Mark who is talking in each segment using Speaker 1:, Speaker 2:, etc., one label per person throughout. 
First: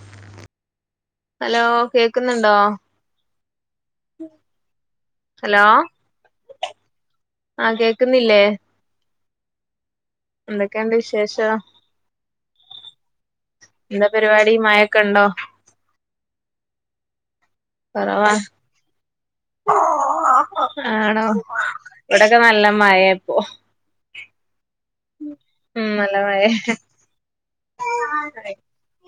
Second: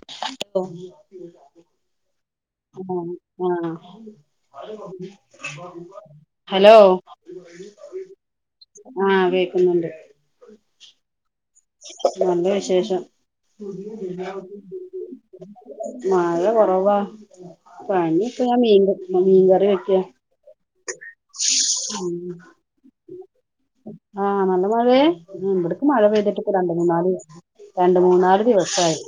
Speaker 1: [inaudible]
Speaker 2: Hello കേക്കുന്നുണ്ടോ
Speaker 1: ആ hello
Speaker 2: ആഹ് കേക്കുന്നില്ലേ
Speaker 1: ആഹ് കേക്കുന്നുണ്ട്
Speaker 2: എന്തൊക്കെണ്ട് വിശേഷം
Speaker 1: നല്ല വിശേഷം
Speaker 2: എന്താ പരിപാടി മഴൊക്കെ ഉണ്ടോ
Speaker 1: മഴ കൊറവാ പണി
Speaker 2: കുറവാ
Speaker 1: ഇപ്പ ഞാൻ മീൻ ക മീൻ കറി വെക്ക
Speaker 2: ആണോ ഇവടൊക്കെ നല്ല മയ ഇപ്പൊ
Speaker 1: ആഹ് നല്ല മഴേ ഉം ഇവടക്ക് മഴ പെയ്തിട്ട് ഇപ്പ രണ്ട് മൂന്നാല് രണ്ട് മൂന്നാല് ദിവസായി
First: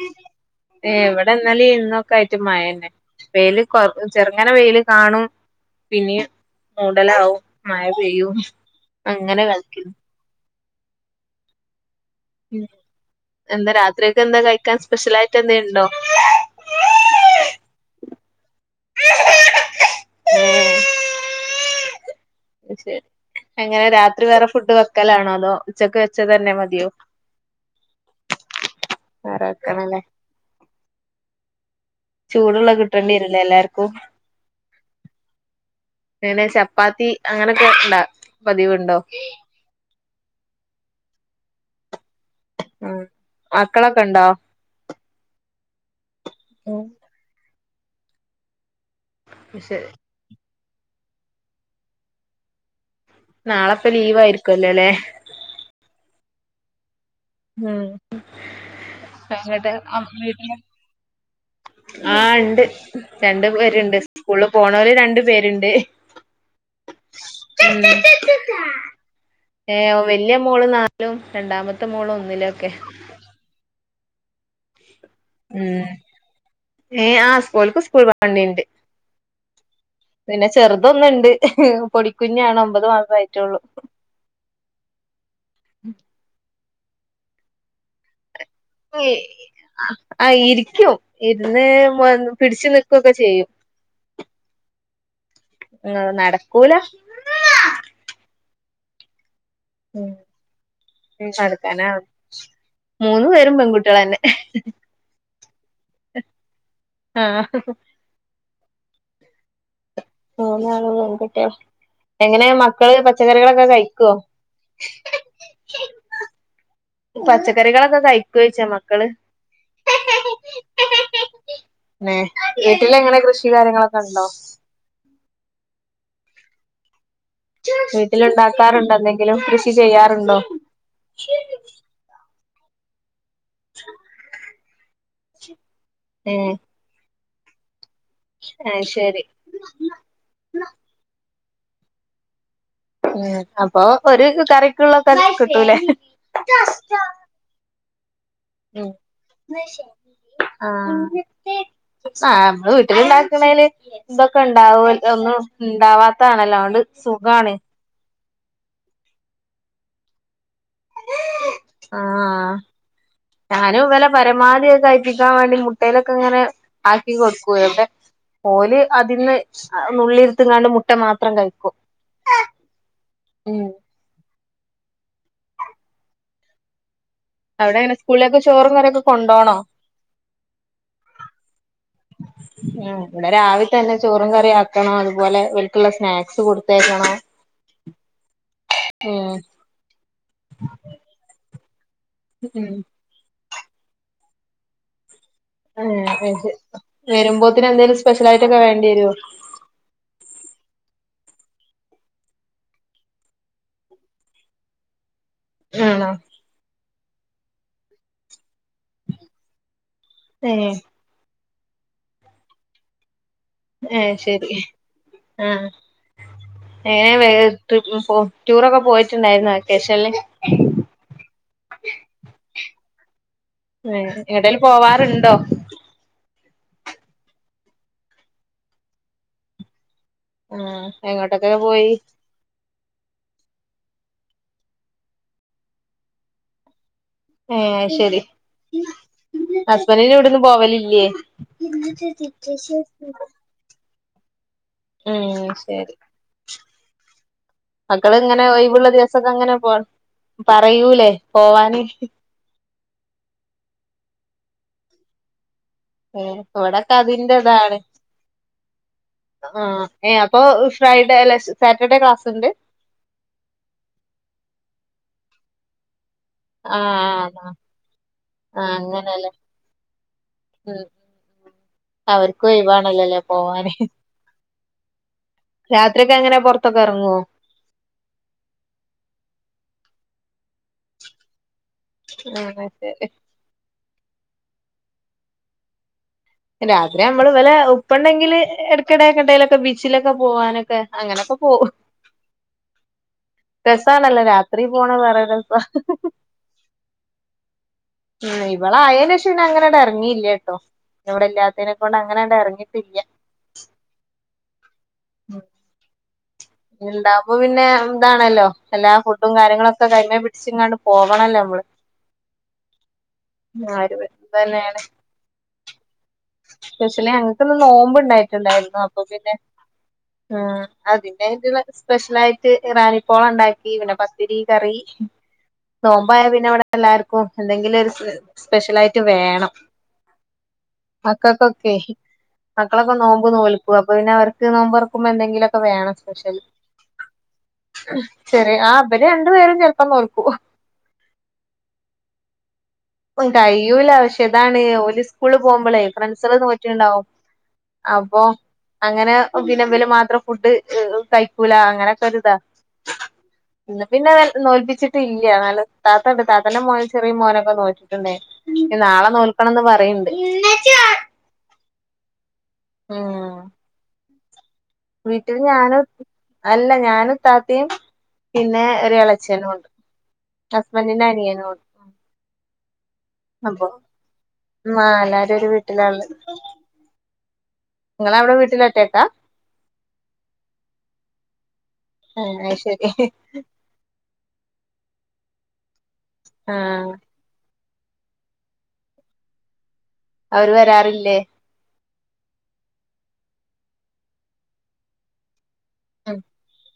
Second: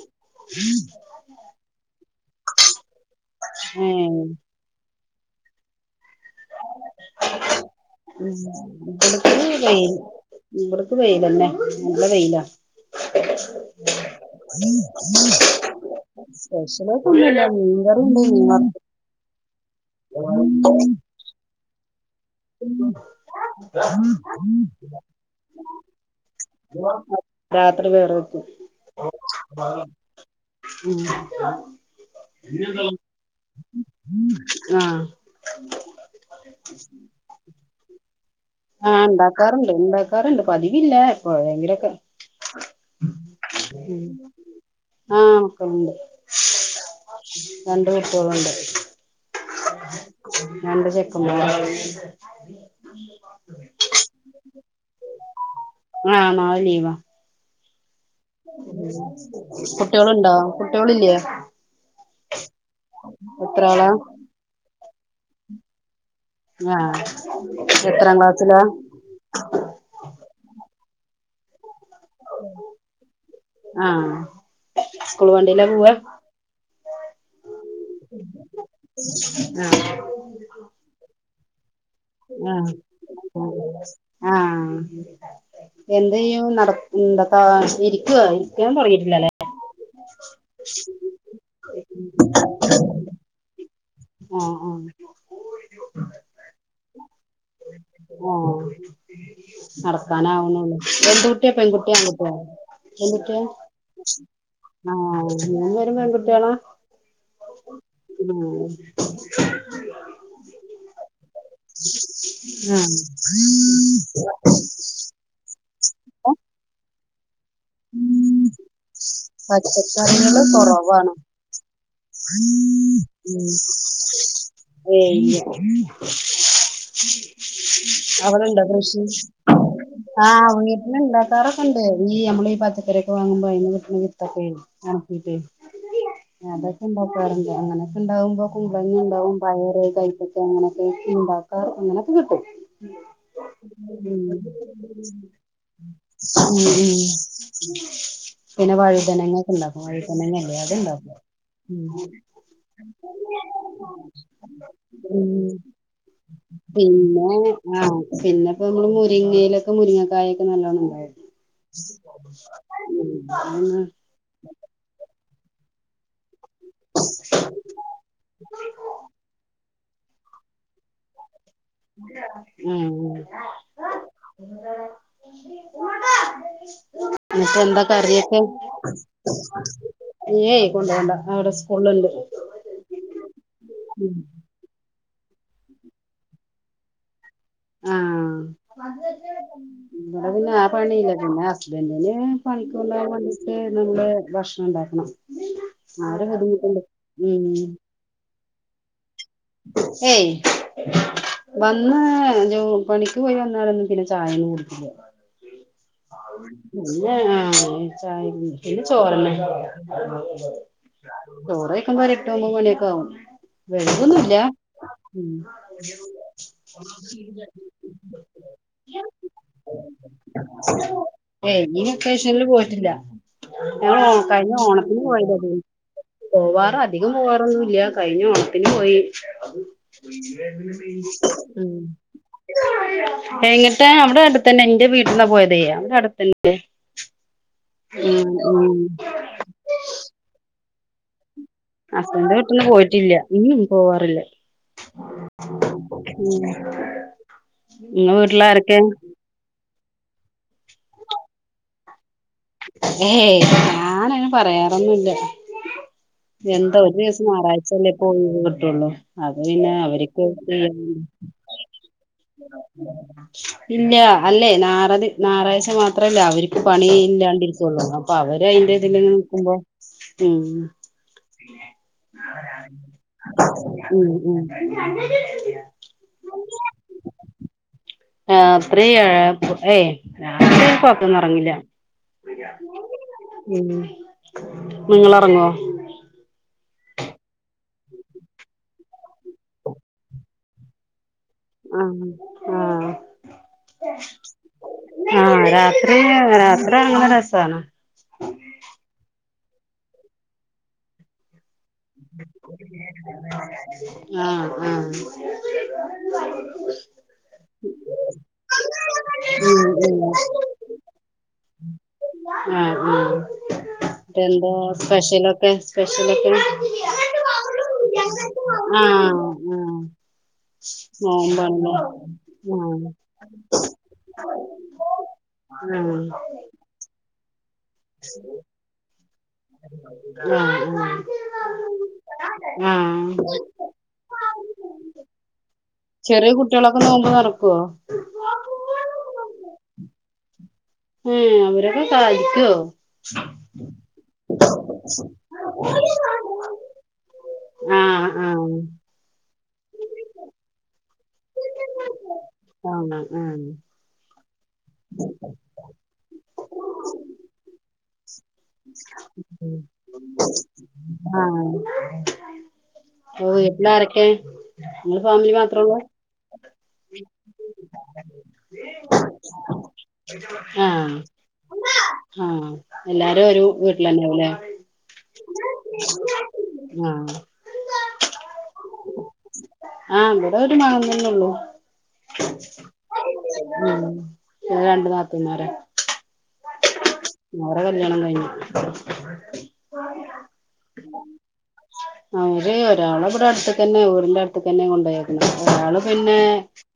Speaker 2: ഏ് വടെ ഇന്നലിം ഇന്നൊ ക്കായിട്ട് മഴന്നെ വെയില് കൊ
Speaker 1: ഏഹ്
Speaker 2: ചെറുങ്ങനെ വെയില് കാണും പിന്നീം മൂടലാവും മഴ പെയ്യും അങ്ങനെ കളിക്കുണു
Speaker 1: ഇവടക്ക് വെയിലന്നെ നല്ല വെയില
Speaker 2: എന്താ രാത്രിയൊക്കെ എന്താ കഴിക്കാൻ സ്പെഷ്യലായിട്ട് എന്തേലുണ്ടോ
Speaker 1: സ്പെഷ്യലായിട്ട് ഒന്നൂല്ല മീൻകറിണ്ട് മീൻ വറുത്ത [unintelligible]
Speaker 2: അശരി അങ്ങനെ രാത്രി വേറെ ഫുഡ് വെക്കലാണോ അതോ ഉച്ചക്ക് വെച്ചതന്നെ
Speaker 1: രാത്രി വേറെ വക്കും
Speaker 2: വേറെ വെക്കണല്ലേ
Speaker 1: ഉം
Speaker 2: ചൂടുള്ള കിട്ടണ്ടേരുല്ലേ എല്ലാർക്കും
Speaker 1: ആഹ്
Speaker 2: പിന്നെ ചപ്പാത്തി അങ്ങനൊക്കെ ഇണ്ടാ പതിവുണ്ടോ
Speaker 1: ആഹ് ഇണ്ടാക്കാറുണ്ട് ഇണ്ടാക്കാറുണ്ട് പതിവില്ല എപ്പോഴേങ്കിലൊക്കെ
Speaker 2: ഉം മക്കളൊക്കെണ്ടോ
Speaker 1: തുണ്ട്
Speaker 2: ഉം
Speaker 1: രണ്ട് കുട്ട്യോളുണ്ട്
Speaker 2: ശരി
Speaker 1: ഞണ്ട് വെക്കുമ്പോ
Speaker 2: നാളെപ്പ ലീവ് ആയിരിക്കല്ലോല്ലേ
Speaker 1: ആഹ് നാളെ ലീവാ
Speaker 2: ഉം അങ്ങട്ട്
Speaker 1: കുട്ട്യോളുണ്ടോ
Speaker 2: വീട്ടില്
Speaker 1: കുട്ട്യോള് ഇല്ലേ
Speaker 2: ആഹ് ഇണ്ട് രണ്ടു
Speaker 1: ആളാ
Speaker 2: പേരുണ്ട് സ്കൂളില് പോണോര് രണ്ടു പേരുണ്ട്
Speaker 1: ആഹ് എത്രാം ക്ലാസില
Speaker 2: ഏ വല്യ മോള് നാലിലും രണ്ടാമത്തെ മോള് ഒന്നിലും ഒക്കെ
Speaker 1: ആഹ് സ്കൂള് വണ്ടീല്ലാ
Speaker 2: ഉം
Speaker 1: പൂവാ
Speaker 2: ഏ ആ സ്കൂൾക്ക് സ്കൂൾ വണ്ടിണ്ട്
Speaker 1: ആഹ്
Speaker 2: പിന്നെ ചെറുതൊന്നുണ്ട് ഉപ്
Speaker 1: ആഹ് ആഹ് എന്തീയ്യും നട എന്തക്കാ ഇരിക്കോ ഇരി
Speaker 2: ആ ഇരിക്കും ഇരുന്ന് പിടിച്ചു നിക്കുക്കെ ചെയ്യും
Speaker 1: ആഹ് ആഹ്
Speaker 2: ന നടക്കൂല
Speaker 1: ആഹ്
Speaker 2: ഉം
Speaker 1: നടക്കാനാവുന്നുള്ളൂ എന്ത് കുട്ടിയാ
Speaker 2: നടക്കാനാ
Speaker 1: പെൺകുട്ട്യാ ആൺകുട്ട്യാ
Speaker 2: മൂന്നു
Speaker 1: പെൺകുട്ട്യാ
Speaker 2: പേരും പെൺകുട്ടികളന്നെ
Speaker 1: ആഹ് മൂന്ന് പേരും പെൺകുട്ട്യോളാ.
Speaker 2: ആഹ്.
Speaker 1: [unintelligible]
Speaker 2: മൂന്നാളും പെൺകു ട്ട്യാ എങ്ങനെ മക്കള് പച്ചക്കറികളൊക്കെ കഴിക്കോ?
Speaker 1: അ.
Speaker 2: ഉം പച്ചക്ക റികളൊക്കൊ കഴിക്കോ ചോദിച്ചാ മക്കള്.
Speaker 1: പച്ചക്കറികള് കൊറവാണ്
Speaker 2: ഏ വീട്ടിലെങ്ങനെ കൃഷി കാര്യങ്ങളൊക്കെ ഇണ്ടോ?
Speaker 1: [unintelligible] അവടെ ഉണ്ടോ
Speaker 2: വീട്ടിലുണ്ടാക്കാറുണ്ടോ
Speaker 1: കൃഷി
Speaker 2: എന്തെങ്കിലും കൃഷി ചെയ്യാറുണ്ടോ
Speaker 1: ആഹ് വീട്ടില് ഉണ്ടാക്കാറൊക്കെ ഉണ്ട് ഈ നമ്മള്. പച്ചക്കറിയൊക്കെ വാങ്ങുമ്പോ അതിന്റെ കൂടെ കിട്ടണ വിത്ത് ഒക്കെയെ ഉണക്കിട്ട്.
Speaker 2: ഉം.
Speaker 1: അങ്ങനൊക്കെ ഉണ്ടാവുമ്പോ
Speaker 2: അത്
Speaker 1: കുമ്പളങ്ങ
Speaker 2: ശരി
Speaker 1: ഉണ്ടാവും പയറ്, കൈപ്പയ് ക്ക
Speaker 2: ഉം
Speaker 1: അങ്ങനെയൊക്കെ ഉണ്ടാവും. ഓറ് അങ്ങനെയൊക്കെ കിട്ടും.
Speaker 2: ഉം അപ്പൊ ഒരു
Speaker 1: ഉം
Speaker 2: കറിക്കുള്ളതൊക്കെ കിട്ടൂലേ?
Speaker 1: ഉം ഉം പിന്നെ
Speaker 2: ഉം
Speaker 1: വഴുതനങ്ങ ഒക്കെ ഇണ്ടാക്കും വഴുതനങ്ങല്ലേ
Speaker 2: ആഹ്.
Speaker 1: അത്ണ്ടാക്കും
Speaker 2: ആഹ് നമ്മള് വീട്ടില ഇണ്ടാക്കണേല് ഇതൊക്കെ ഉണ്ടാവും ഒന്നും
Speaker 1: ഉം
Speaker 2: ഉണ്ടാവാത്തെ ആണല്ലോ.
Speaker 1: പിന്നെ ആഹ് പിന്നിപ്പോ നമ്മള് മുരിങ്ങേലൊക്കെ മുരിങ്ങക്കായ
Speaker 2: ആഹ് ഞാനും
Speaker 1: ഉം
Speaker 2: ഇവരെ പരമാവധി ഒക്കെ കഴിപ്പി ക്കാൻ വേണ്ടി മുട്ടയിലൊക്കെ ഇങ്ങനെ ആക്കി കൊടുക്കുവെ ഇവിടെ ഓല് അതിന്ന് ആഹ് നുള്ളിയെടുത്തെങ്ങാണ്ട് മുട്ട മാത്രം കഴിക്കും.
Speaker 1: ഉം ഉം. [unintelligible] ഇനിപ്പം
Speaker 2: അവിടെ
Speaker 1: എന്താ
Speaker 2: എങ്ങനെ സ്കൂളിലേക്ക്
Speaker 1: കറിയൊക്കെ.
Speaker 2: ചോറും കറിയൊക്കെ കൊണ്ടോണോ
Speaker 1: കഞ്ഞിയെ കൊണ്ട് പോകണ്ട അവിടെ സ്കൂളിലുണ്ട്.
Speaker 2: ഉം ഇവിടെ രാവിലെ തന്നെ ചോറും കറി ആക്കണം അതുപോലെ ഇവർക്കുള്ള സ്നാക്സ് കൊടുത്തയക്കണം.
Speaker 1: ആഹ് ഇവിടെ പിന്നെ ആ പണിയില്ല പിന്നെ ഹസ് സ്ബൻഡിന്
Speaker 2: ഉം
Speaker 1: പണിക്ക്‌ കൊണ്ട് പോകാൻ വേണ്ടിട്ട് നമ്മള് ഭക്ഷണം ഉണ്ടാക്കണം. ആ ഒരു
Speaker 2: ആഹ്
Speaker 1: ബുദ്ധിമുട്ടുണ്ട് ഉം
Speaker 2: വരുമ്പോത്തിന് എന്തേലും സ്പെഷ്യൽ ആയിട്ടൊക്കെ വേണ്ടി വരുവോ?
Speaker 1: ഏയ്. വന്ന് ജോ പണിക്ക് പോയി വന്നാലൊന്നും പിന്നെ ചായയൊന്നും കുടിക്കില്ല.
Speaker 2: ആണോ.
Speaker 1: പിന്നെ ആഹ് ചായ ഒന്നും കുടിക്കില്ല പിന്നെ ചോറ്‌ തന്നെ.
Speaker 2: ഏഹ്
Speaker 1: ചോറ്‌ കഴിക്കുമ്പോ ഒര് എട്ട് ഒൻപത് മണി ഒക്കെ ആവും.
Speaker 2: ആഹ്
Speaker 1: വൈകൊന്നുല്ല
Speaker 2: ശരി
Speaker 1: ഉം
Speaker 2: ആഹ്. ഏ [unintelligible] ടൂറൊക്കെ പോയിട്ടുണ്ടായിരുന്നോ വെക്കേഷനില്.
Speaker 1: ഏയ് ഈ വെക്കേഷനിൽ പോയിട്ടില്ല. ഞങ്ങൾ
Speaker 2: ഏഹ്
Speaker 1: കഴിഞ്ഞ
Speaker 2: എങ്ങട്ടേലും
Speaker 1: ഓണത്തിന്
Speaker 2: പോവാറുണ്ടോ
Speaker 1: പോയതാ പി പോവാറ് അധികം പോവാറൊന്നുംഇല്ല കഴിഞ്ഞ ഓണത്തിന് പോയി അതു.
Speaker 2: ആഹ് എങ്ങോട്ടൊക്കെ
Speaker 1: ഉം.
Speaker 2: പോയി
Speaker 1: എങ്ങിട്ട് അവിടെ അടുത്തന്നെ എന്റെ വീട്ടിന്നാ പോയതെ അവിടെ അടുത്തന്നെ.
Speaker 2: ഏഹ് അത് ശെരി
Speaker 1: ഉം ഉം
Speaker 2: ഹസ്ബന്റിന്റെ ഇവിടന്ന് പോവലില്ലേ.
Speaker 1: ഹസ്ബന്റിന്റെ വീട്ടിന്ന് പോയിട്ടില്ല ഉം പോവാറില്ല.
Speaker 2: ഉം ശരി
Speaker 1: ഉം.
Speaker 2: മക്കള് ഇങ്ങനെ ഒഴിവുള്ള ദിവസൊക്കെ അങ്ങനെ പോ പറയൂലേ പോവാന്.
Speaker 1: ഏയ് ഞാൻ അങ്ങനെ പറയാറൊന്നുമില്ല.
Speaker 2: [inaudible]
Speaker 1: എന്താ ഒരു
Speaker 2: ഇവിടൊക്കെ
Speaker 1: ദിവസം
Speaker 2: അതിന്റെതാണ്
Speaker 1: ഞായറാഴ്ചയല്ലേ ഇപ്പം ഒഴിവ് കിട്ടുള്ളൂ അത് പിന്നെ
Speaker 2: ആഹ് ഏഹ്
Speaker 1: അവര്ക്ക്
Speaker 2: അപ്പൊ
Speaker 1: ചെയ്യ
Speaker 2: ഫ്രൈഡേ അല്ല സാറ്റർഡേ ക്ലാസ് ഉണ്ട്
Speaker 1: ഇല്ല അല്ലേ നാറത്. ഞായറാഴ്ച മാത്രമല്ലേ അവർക്ക് പണി ഇല്ലാ
Speaker 2: ആഹ് ആഹ്
Speaker 1: ട്ടൊള്ളു അപ്പൊ അവര് അയിന്റെ ഇതിൽ ഇങ്ങനെ
Speaker 2: അങ്ങനെല്ലേ
Speaker 1: നിക്കുമ്പം ഉം
Speaker 2: ഉ [inaudible] അവർക്ക് ഒഴിവാണല്ലോല്ലേ പോവാന്
Speaker 1: ഉം ഉം
Speaker 2: രാത്രിയൊക്കെ എങ്ങനെ പൊറത്തൊക്കെ ഇറങ്ങുവോ [unintelligible] [unintelligible]
Speaker 1: ആഹ് രാത്രി ഏയ് രാത്രിയായ പൊറത്തൊന്നും ഇറങ്ങില്ല
Speaker 2: ആഹ് ശരി
Speaker 1: ഉം നിങ്ങള് ഇറങ്ങോ
Speaker 2: രാത്രി നമ്മള് ഇവലെ ഉപ്പ ഉണ്ടെങ്കില് ഇടയ്ക്കിടെ എങ്ങോട്ടേലുമൊക്കെ ബീച്ചിലൊക്കെ പോവാനൊക്കെ അങ്ങനൊക്കെ പോവും
Speaker 1: ആഹ് ആഹ്
Speaker 2: രസാണല്ലോ രാത്രി പോണ വേറെ
Speaker 1: ആഹ്
Speaker 2: രസാ
Speaker 1: രാത്രി [unintelligible] രസാണ്
Speaker 2: ഉം ഇവള ആയേല് ഷം ണ അങ്ങനെ ഇട എറങ്ങിയില്ലേ ട്ടോ. ഇവിടെൻ്റൊ അതിനെക്കൊണ്ട് അങ്ങനണ്ട് എറങ്ങിട്ടില്ല
Speaker 1: ആഹ് ആഹ്
Speaker 2: ഇണ്ടാപ് പിന്നെ ഇന്താണല്ലോ എല്ലാ ഫുഡും കാര്യങ്ങളും
Speaker 1: ഉം
Speaker 2: ഒക്ക കയിമെ
Speaker 1: ഉം
Speaker 2: പിടിച്ച്ങ്ങാണ്ട് പോകണല്ലോ കൂടെ
Speaker 1: ആഹ് ആഹ് മറ്റ് എന്തോ
Speaker 2: തന്നെയാണ്
Speaker 1: സ്പെഷ്യലൊക്കെ സ്പെഷ്യല്
Speaker 2: സ്പെഷ്യലി ഞങ്ങക്കിന്ന് നോമ്പ് ഇണ്ടായിട്ടുണ്ടായിരുന്നു
Speaker 1: ആഹ്
Speaker 2: അപ്പൊ പിന്നെ
Speaker 1: ആഹ്
Speaker 2: ആഹ് അതിൻ്റെ [unintelligible]
Speaker 1: നോമ്പാണ്ല്ലേ
Speaker 2: സ്പെഷ്യലായിറ്റ് ഇറാനിപ്പോള ഒണ്ടാക്കി പിന്നെ പത്തിരി കറി മ്
Speaker 1: ആഹ്
Speaker 2: നോമ്പായ പിന്നെ ഇവിടെ എല്ലാർക്കും എന്തെങ്കിലും ഒരു സ് സ്പെഷ്യൽ ആയി
Speaker 1: ആഹ് ആഹ്
Speaker 2: മക്കൾക്കൊക്കെ
Speaker 1: ആഹ്
Speaker 2: മക്കളൊക്ക നോമ്പ്
Speaker 1: ആഹ്
Speaker 2: നോൽക്കും അപ്പൊ പിന്നെ അവർക്ക് നോമ്പ്റക്കുമ്പ എന്തെങ്കിലൊക്ക [unintelligible]
Speaker 1: ചെറിയ
Speaker 2: മ്
Speaker 1: കുട്ടികളൊക്കെ നോമ്പ് തൊറക്കുവോ
Speaker 2: ശെരി ആ അവര് രണ്ടു പേരും ചെലപ്പം നോൽക്കും ഓഹ്
Speaker 1: ഉം അവരൊക്ക സഹായിക്കോ
Speaker 2: ഉം കഴിയൂല പക്ഷേ ഇതാണ് ഓര് സ്കൂളില് പോവുമ്പളേ ഫ്രണ്ട്സള് നോക്കി ഒണ്ടാവും
Speaker 1: ആഹ്
Speaker 2: അപ്പൊ
Speaker 1: ആഹ്
Speaker 2: അങ്ങനെ പിനമ്പില് മാത്രം ഫുഡ് ഇഹ് ഒ കയിക്കൂല അങ്ങനെ ഒക്കെ ഒര് ഇതാ.
Speaker 1: ആഹ് ആഹ്
Speaker 2: ഇന്ന് പിന്നെ വെൽ നോൽപ്പിച്ചിട്ടില്ല്യ നല്ലത് താത്തണ്ട് താത്തന്റെ മോൻ ചെറിയ മോനൊക്ക നോക്കി പറയണ്ട്
Speaker 1: ആഹ്
Speaker 2: ഉം
Speaker 1: ഒ വീട്ടിലാരക്കെ
Speaker 2: വീട്ടിൽ ഞാനും അല്ല ഞാനും ഇത്താത്തിയും പിന്നെ ഒര് എളേ ചെലവൊണ്ട്
Speaker 1: ആഹ് ആഹ് എല്ലാരും ഒരു
Speaker 2: അപ്പൊ
Speaker 1: വീട്ടിലല്ലോലെ
Speaker 2: ആ എല്ലാരും ഒരു വീട്ടിലാള്ളെ
Speaker 1: ങാ
Speaker 2: നിങ്ങളവിടെ വീട്ടിലൊറ്റക്കാ
Speaker 1: ആഹ് ഇവിടെ ഒര് വാങ്ങൽ ല്ലോള്ളൂ
Speaker 2: ആ അയ്ശരി
Speaker 1: ആഹ് ഞങ്ങൾ രണ്ട് നാത്തൂൻമാരാ
Speaker 2: ആഹ്
Speaker 1: അവള കല്യാണം കഴിഞ്ഞ്
Speaker 2: അവര് വരാറില്ലേ
Speaker 1: അവര് ഒരാള് ഇവിടെ അടുത്ത് തന്നെ ഊരിന്റെ അടുത്ത് തന്നെ കൊണ്ട് പോയേക്കണത് അയാള് പിന്നെ
Speaker 2: ഉം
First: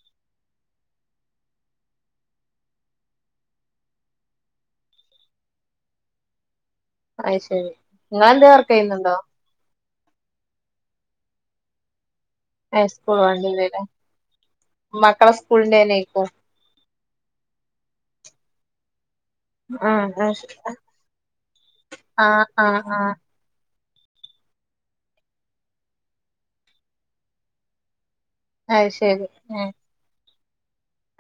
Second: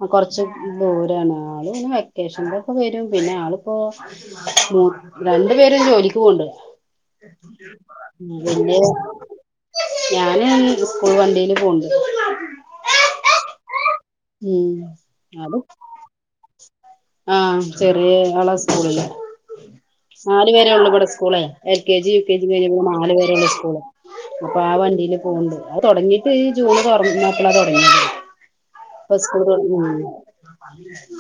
Speaker 1: അ കൊറച്ച് ദൂരാണ് ആള് ഇങ്ങനെ വെ കേശൂൻ്റൊപ്പം വരും പിന്നെ ആളിപ്പോ [unintelligible] രണ്ടു പേരും ജോലിക്ക് പോണൊണ്ട്
Speaker 2: അയ്ശരി നിങ്ങളെന്തേ വർക്ക്
Speaker 1: [inaudible]
Speaker 2: ചെയ്യുന്നുണ്ടോ
Speaker 1: ഞാന് ഇന്ന് ഇപ്പോൾ വണ്ടീല് പോണൊണ്ട്
Speaker 2: ഹൈസ്കൂൾ വണ്ടീലല്ലേ
Speaker 1: ഉം
Speaker 2: മക്കള
Speaker 1: അത്
Speaker 2: സ്കൂളിന്റെ തന്നെ ഇപ്പോ
Speaker 1: ആഹ് ചെറിയ ആള സ്‌കൂളില്ലേ
Speaker 2: ആ
Speaker 1: നാല് വേരെ ഉള്ളു ഇവ്ടെ school L K G U
Speaker 2: ആ
Speaker 1: കെ ജി
Speaker 2: ആ
Speaker 1: കഴിഞ്ഞാ
Speaker 2: ആ
Speaker 1: നാല് വരെയല്ലേ സ്കൂള് അപ്പൊ ആ വണ്ടീല് പോണ് ണ്ട്. അത് തൊടങ്ങീട്ട് ജൂണ് തൊറന്നപ്പളാ തൊടങ്ങിയ ബസ്
Speaker 2: അയ്ശരി
Speaker 1: സ്‌കൂളു
Speaker 2: ഏ
Speaker 1: [unintelligible]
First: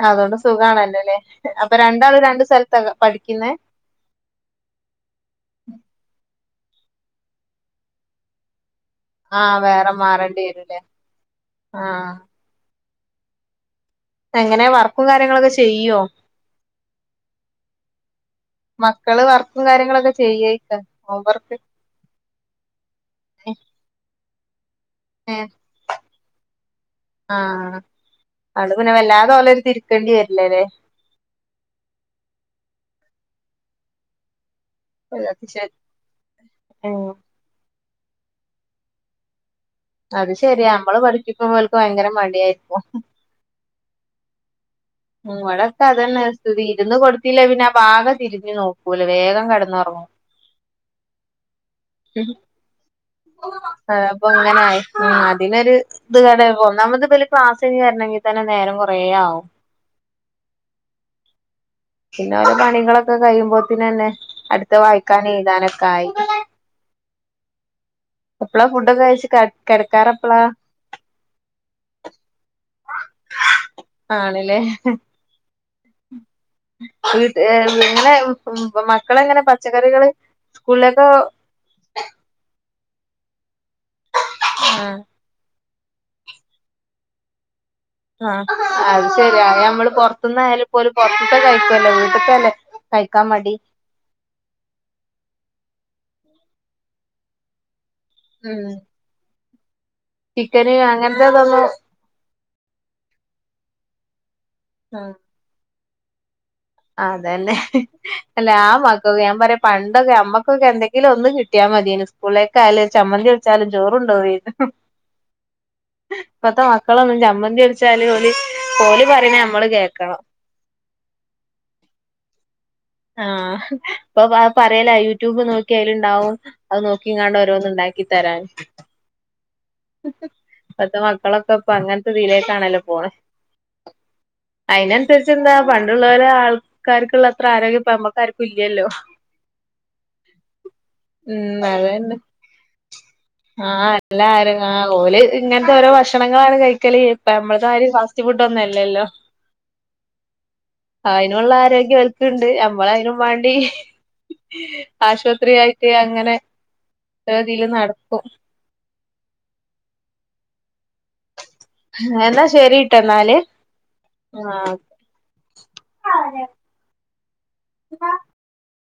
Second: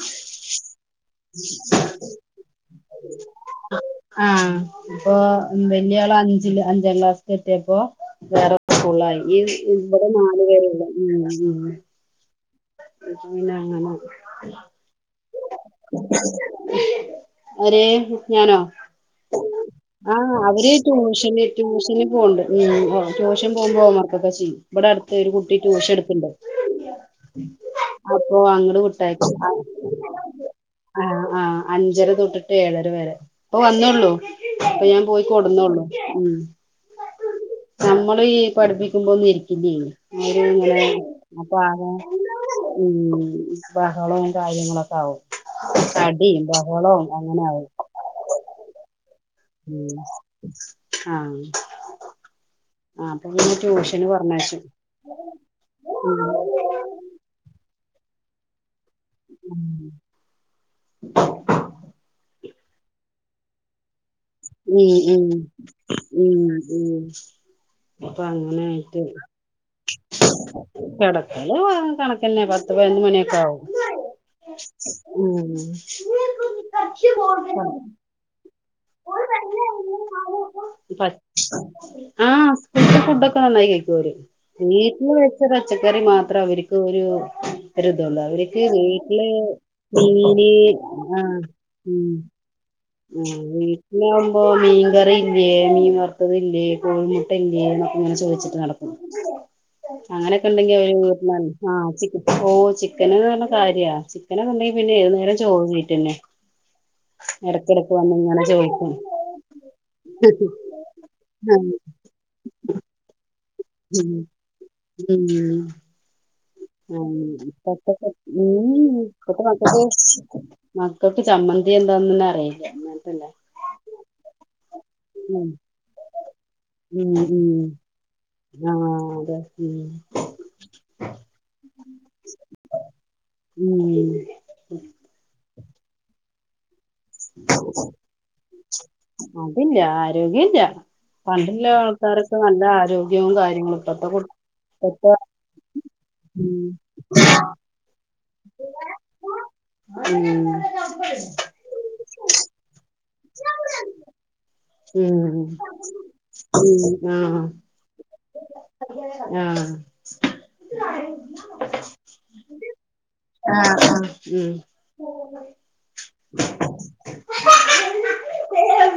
Speaker 2: അതുകൊണ്ട് സുഖാണല്ലോ ല്ലേ അപ്പൊ രണ്ടാളും രണ്ട് സ്ഥലത്താ പഠിക്കുന്നേ?
Speaker 1: ആഹ് ഇപ്പൊ വലിയ ആള് അഞ്ചില് അഞ്ചാം ക്ലാസിൽ എത്തിയേക്കുവാ. വേറെ ഫുള്ളായി. ഈ
Speaker 2: ആ വേറെ
Speaker 1: ഇവിടെ
Speaker 2: മാറേണ്ടി
Speaker 1: നാലു
Speaker 2: വരൂല്ലേ
Speaker 1: പേരുള്ളൂ. ഊം ഊം
Speaker 2: ആ
Speaker 1: [unintelligible] പിന്നെ അങ്ങനെ
Speaker 2: എങ്ങനെ വർക്കും കാര്യങ്ങളൊക്ക ചെയ്യോ
Speaker 1: ആര് ഞാനോ
Speaker 2: മക്കള് വർക്കും കാര്യങ്ങളൊക്കെ
Speaker 1: ആ അവര്
Speaker 2: ചെയ്യേക്കാ
Speaker 1: ട്യൂഷന്
Speaker 2: ഹോംവർക്ക്
Speaker 1: ട്യൂഷന് പോണ് ണ്ട്. ഉം ആ ട്യൂഷൻ പോവുമ്പോ മ ഇതൊക്ക ചെയ്യും. ഇവടെ അടുത്ത് ഒരു
Speaker 2: ഏ
Speaker 1: കുട്ടി ട്യൂഷൻ ഇട്ക്ക്ണ്ട്
Speaker 2: ആ ആഹ്
Speaker 1: അപ്പൊ അങ്ങട് കൊടുത്തയക്കും.
Speaker 2: വരില്ലല്ലേ
Speaker 1: ആഹ് അഞ്ചര തൊട്ടിട്ട് ഏഴര വരെ ഇപ്പ വന്നൊള്ളു അപ്പൊ ഞാൻ പോയി
Speaker 2: അത് ശരി
Speaker 1: കൊട്ന്നൊള്ളു. ഉം
Speaker 2: ഉം
Speaker 1: നമ്മള് ഈ പഠിപ്പിക്കുമ്പോ ഒന്നു ഇരിക്കില്ലേ
Speaker 2: അത്
Speaker 1: അവര്
Speaker 2: ശരിയാ
Speaker 1: ഇങ്ങനെ
Speaker 2: നമ്മള്
Speaker 1: അപ്പൊ
Speaker 2: പഠിപ്പിക്കുമ്പോ ഓൽക്ക്
Speaker 1: ആകെ
Speaker 2: ഭയങ്കര മടിയായിരിക്കും
Speaker 1: ഉം ബഹളവും കാര്യങ്ങളൊ
Speaker 2: മ് ഇവിടൊക്കെ അതന്നെ സ്തിതി ഇരുന്ന്
Speaker 1: അങ്ങനെ
Speaker 2: കൊടുത്തില്ലേ
Speaker 1: ആവും
Speaker 2: പിന്നെ ആ ഭാഗം തിരിഞ്ഞു നോക്കൂല വേഗം
Speaker 1: ഉം
Speaker 2: കെടന്നൊറങ്ങും
Speaker 1: ആഹ് ആഹ് അപ്പൊ പിന്നെ ട്യൂഷന്
Speaker 2: അപ്പൊ
Speaker 1: പറഞ്ഞയച്ചു
Speaker 2: ഇങ്ങനായി. ഉം അതിനൊരു ഇത് [unintelligible] ഒന്നാമത് ഇബല് ക്ലാസ യ്ഞ്ഞ് വര്നങ്കി തന്നെ നേരം കൊർ
Speaker 1: ഉം
Speaker 2: പിന്നെ ഓലെ പണികളൊക്കെ കഴിയുമ്പോത്തിനന്നെ അടുത്ത
Speaker 1: ഉം ഉം
Speaker 2: വായിക്കാനും എഴുതാനൊക്കെ ആയി
Speaker 1: ഉം ഉം അപ്പൊ
Speaker 2: എപ്പളാ ഫുഡൊക്കെ
Speaker 1: അങ്ങനായിട്ട്
Speaker 2: കഴിച്ച് കെടക്കാറെപ്പളാ
Speaker 1: കിടക്കല് കണക്കന്നെ പ ത്ത് പതിനൊന്ന് മണിയൊക്കെ ആവും.
Speaker 2: ആണ്ല്ലേ
Speaker 1: ഉം
Speaker 2: വീട്ട് ഏ നിങ്ങളെ ഉം ഇപ്പം മക്കള് എങ്ങനെ പച്ചക്കറികള് സ്കൂളിലേക്
Speaker 1: [unintelligible] ഫുഡ് ഒക്കെ നന്നായി കഴിക്കും അവര്.
Speaker 2: ആഹ്
Speaker 1: വീട്ടില് വെച്ചതാ പച്ചക്കറി മാത്രം അവർക്ക് ഒരു ഒര് ഇതൊള്ളൂ അവർക്ക്
Speaker 2: അത്
Speaker 1: വീട്ടില്
Speaker 2: ശരിയാ ഞമ്മള്
Speaker 1: മീന്
Speaker 2: പുറത്തുന്നായാലും പോലും പുറത്തത്തെ
Speaker 1: ആഹ്
Speaker 2: കഴിക്കുവല്ലോ
Speaker 1: ആഹ്
Speaker 2: വീട്ടത്തല്ലേ കഴിക്കാൻ
Speaker 1: ഉം
Speaker 2: മടി
Speaker 1: വീട്ടിലാവുമ്പോ മീൻകറി ഇല്യേ മീൻ വർത്തതില്ലേ കോഴിമുട്ട ഇല്ലേ എന്നൊക്കെ ഇങ്ങനെ ചോദിച്ചിട്ട്
Speaker 2: ഉം
Speaker 1: നടക്കും അങ്ങനൊക്കെ
Speaker 2: ചിക്കന്
Speaker 1: ഉണ്ടെങ്കിൽ അവര്
Speaker 2: അങ്ങനത്തെതൊന്നും
Speaker 1: ആ ഓ ചിക്കൻന്ന് പറഞ്ഞ കാര്യാ ചിക്കനെക്കെ ഉണ്ടങ്കി പിന്നെ ഏതു നേരവും ചോറ് തീറ്റ തന്നെ
Speaker 2: ലെ... എല്ലാ
Speaker 1: ചോദിക്കും
Speaker 2: മക്കക്കും ഞാൻ പറയാ പണ്ടൊക്കെ ഞമ്മക്കൊക്കെ എന്തെങ്കിലും ഒന്ന് കിട്ടിയാ
Speaker 1: ആഹ്
Speaker 2: മതിയേന് സ്കൂള് ക്കായാലും ഒര് ചമ്മന്തി [unintelligible]
Speaker 1: ഉം
Speaker 2: ചോറുണ്ടോവേര്ന്നു
Speaker 1: ഉം
Speaker 2: ഇപ്പത്തെ മക്കളൊന്നും
Speaker 1: [unintelligible]
Speaker 2: ചമ്മന്തി വിളിച്ചാല്
Speaker 1: ഇപ്പത്തൊക്കെ
Speaker 2: ഓല്
Speaker 1: മ്
Speaker 2: ഓല് പറയണ
Speaker 1: ഇപ്പത്തെ
Speaker 2: നമ്മള് കേക്കണം
Speaker 1: മക്കൾക്ക് ചമ് ചമ്മന്തി എന്താന്നെന്നെ അറീല്ല
Speaker 2: ആഹ് ഇപ്പൊ പറയലാ യൂട്യൂബ്
Speaker 1: ഉം
Speaker 2: നോക്കി അയിലുണ്ടാവും അത്
Speaker 1: ഉം
Speaker 2: നോക്കിങ്ങാണ്ട്
Speaker 1: ഉം
Speaker 2: ഓരോന്നും ഉണ്ടാക്കി തരാ
Speaker 1: ആഹ് അതെ ഉം
Speaker 2: ഇപ്പൾത്തെ മക്കളൊക്കെ ഇപ്പ അങ്ങൻത്തെ ഇതിലേക്കാണല്ലോ പോണത്
Speaker 1: ഉം
Speaker 2: അയിനനുസരിച്ച് എന്താ പണ്ടുള്ളവരെ ആൾക്കാർക്കുള്ള അത്ര ആരോഗ്യം ഇപ്പ നമ്മക്കാർക്കും ഇല്ലല്ലോ
Speaker 1: അതില്ല ആരോഗ്യം ഇല്ല
Speaker 2: ഉം
Speaker 1: പണ്ടുള്ള
Speaker 2: അത് തന്നെ
Speaker 1: ആൾക്കാരൊക്കെ നല്ല ആരോഗ്യവും കാര്യങ്ങളും
Speaker 2: ആഹ്
Speaker 1: ഇപ്പത്തെ കു
Speaker 2: എല്ലാരും ആ
Speaker 1: ഇപ്പത്തെ
Speaker 2: ഓല് ഇങ്ങനത്തെ ഒരോ ഭ ക്ഷണങ്ങളാണ്
Speaker 1: ഉം
Speaker 2: കഴിക്കല് ഇപ്പം നമ്മൾ [unintelligible] ബുദ്ധിമുട്ടൊന്നല്ലല്ലോ
Speaker 1: ഉം
Speaker 2: അയിനുള്ള ആരോഗ്യം ഓൽക്ക്ണ്ട് നമ്മള് വാണ്ടി
Speaker 1: ഉം
Speaker 2: ആശുപത്രി ആയിട്ട് അങ്ങനെ
Speaker 1: ഉം
Speaker 2: ഒരു
Speaker 1: ആഹ്
Speaker 2: തില് നടക്കും
Speaker 1: ആഹ്
Speaker 2: എന്നാ ശരിട്ടൊ ഇന്നാല്
Speaker 1: ആഹ് ആഹ്
Speaker 2: ആഹ്
Speaker 1: ഉം [inaudible]
Speaker 2: കട്ട [unintelligible]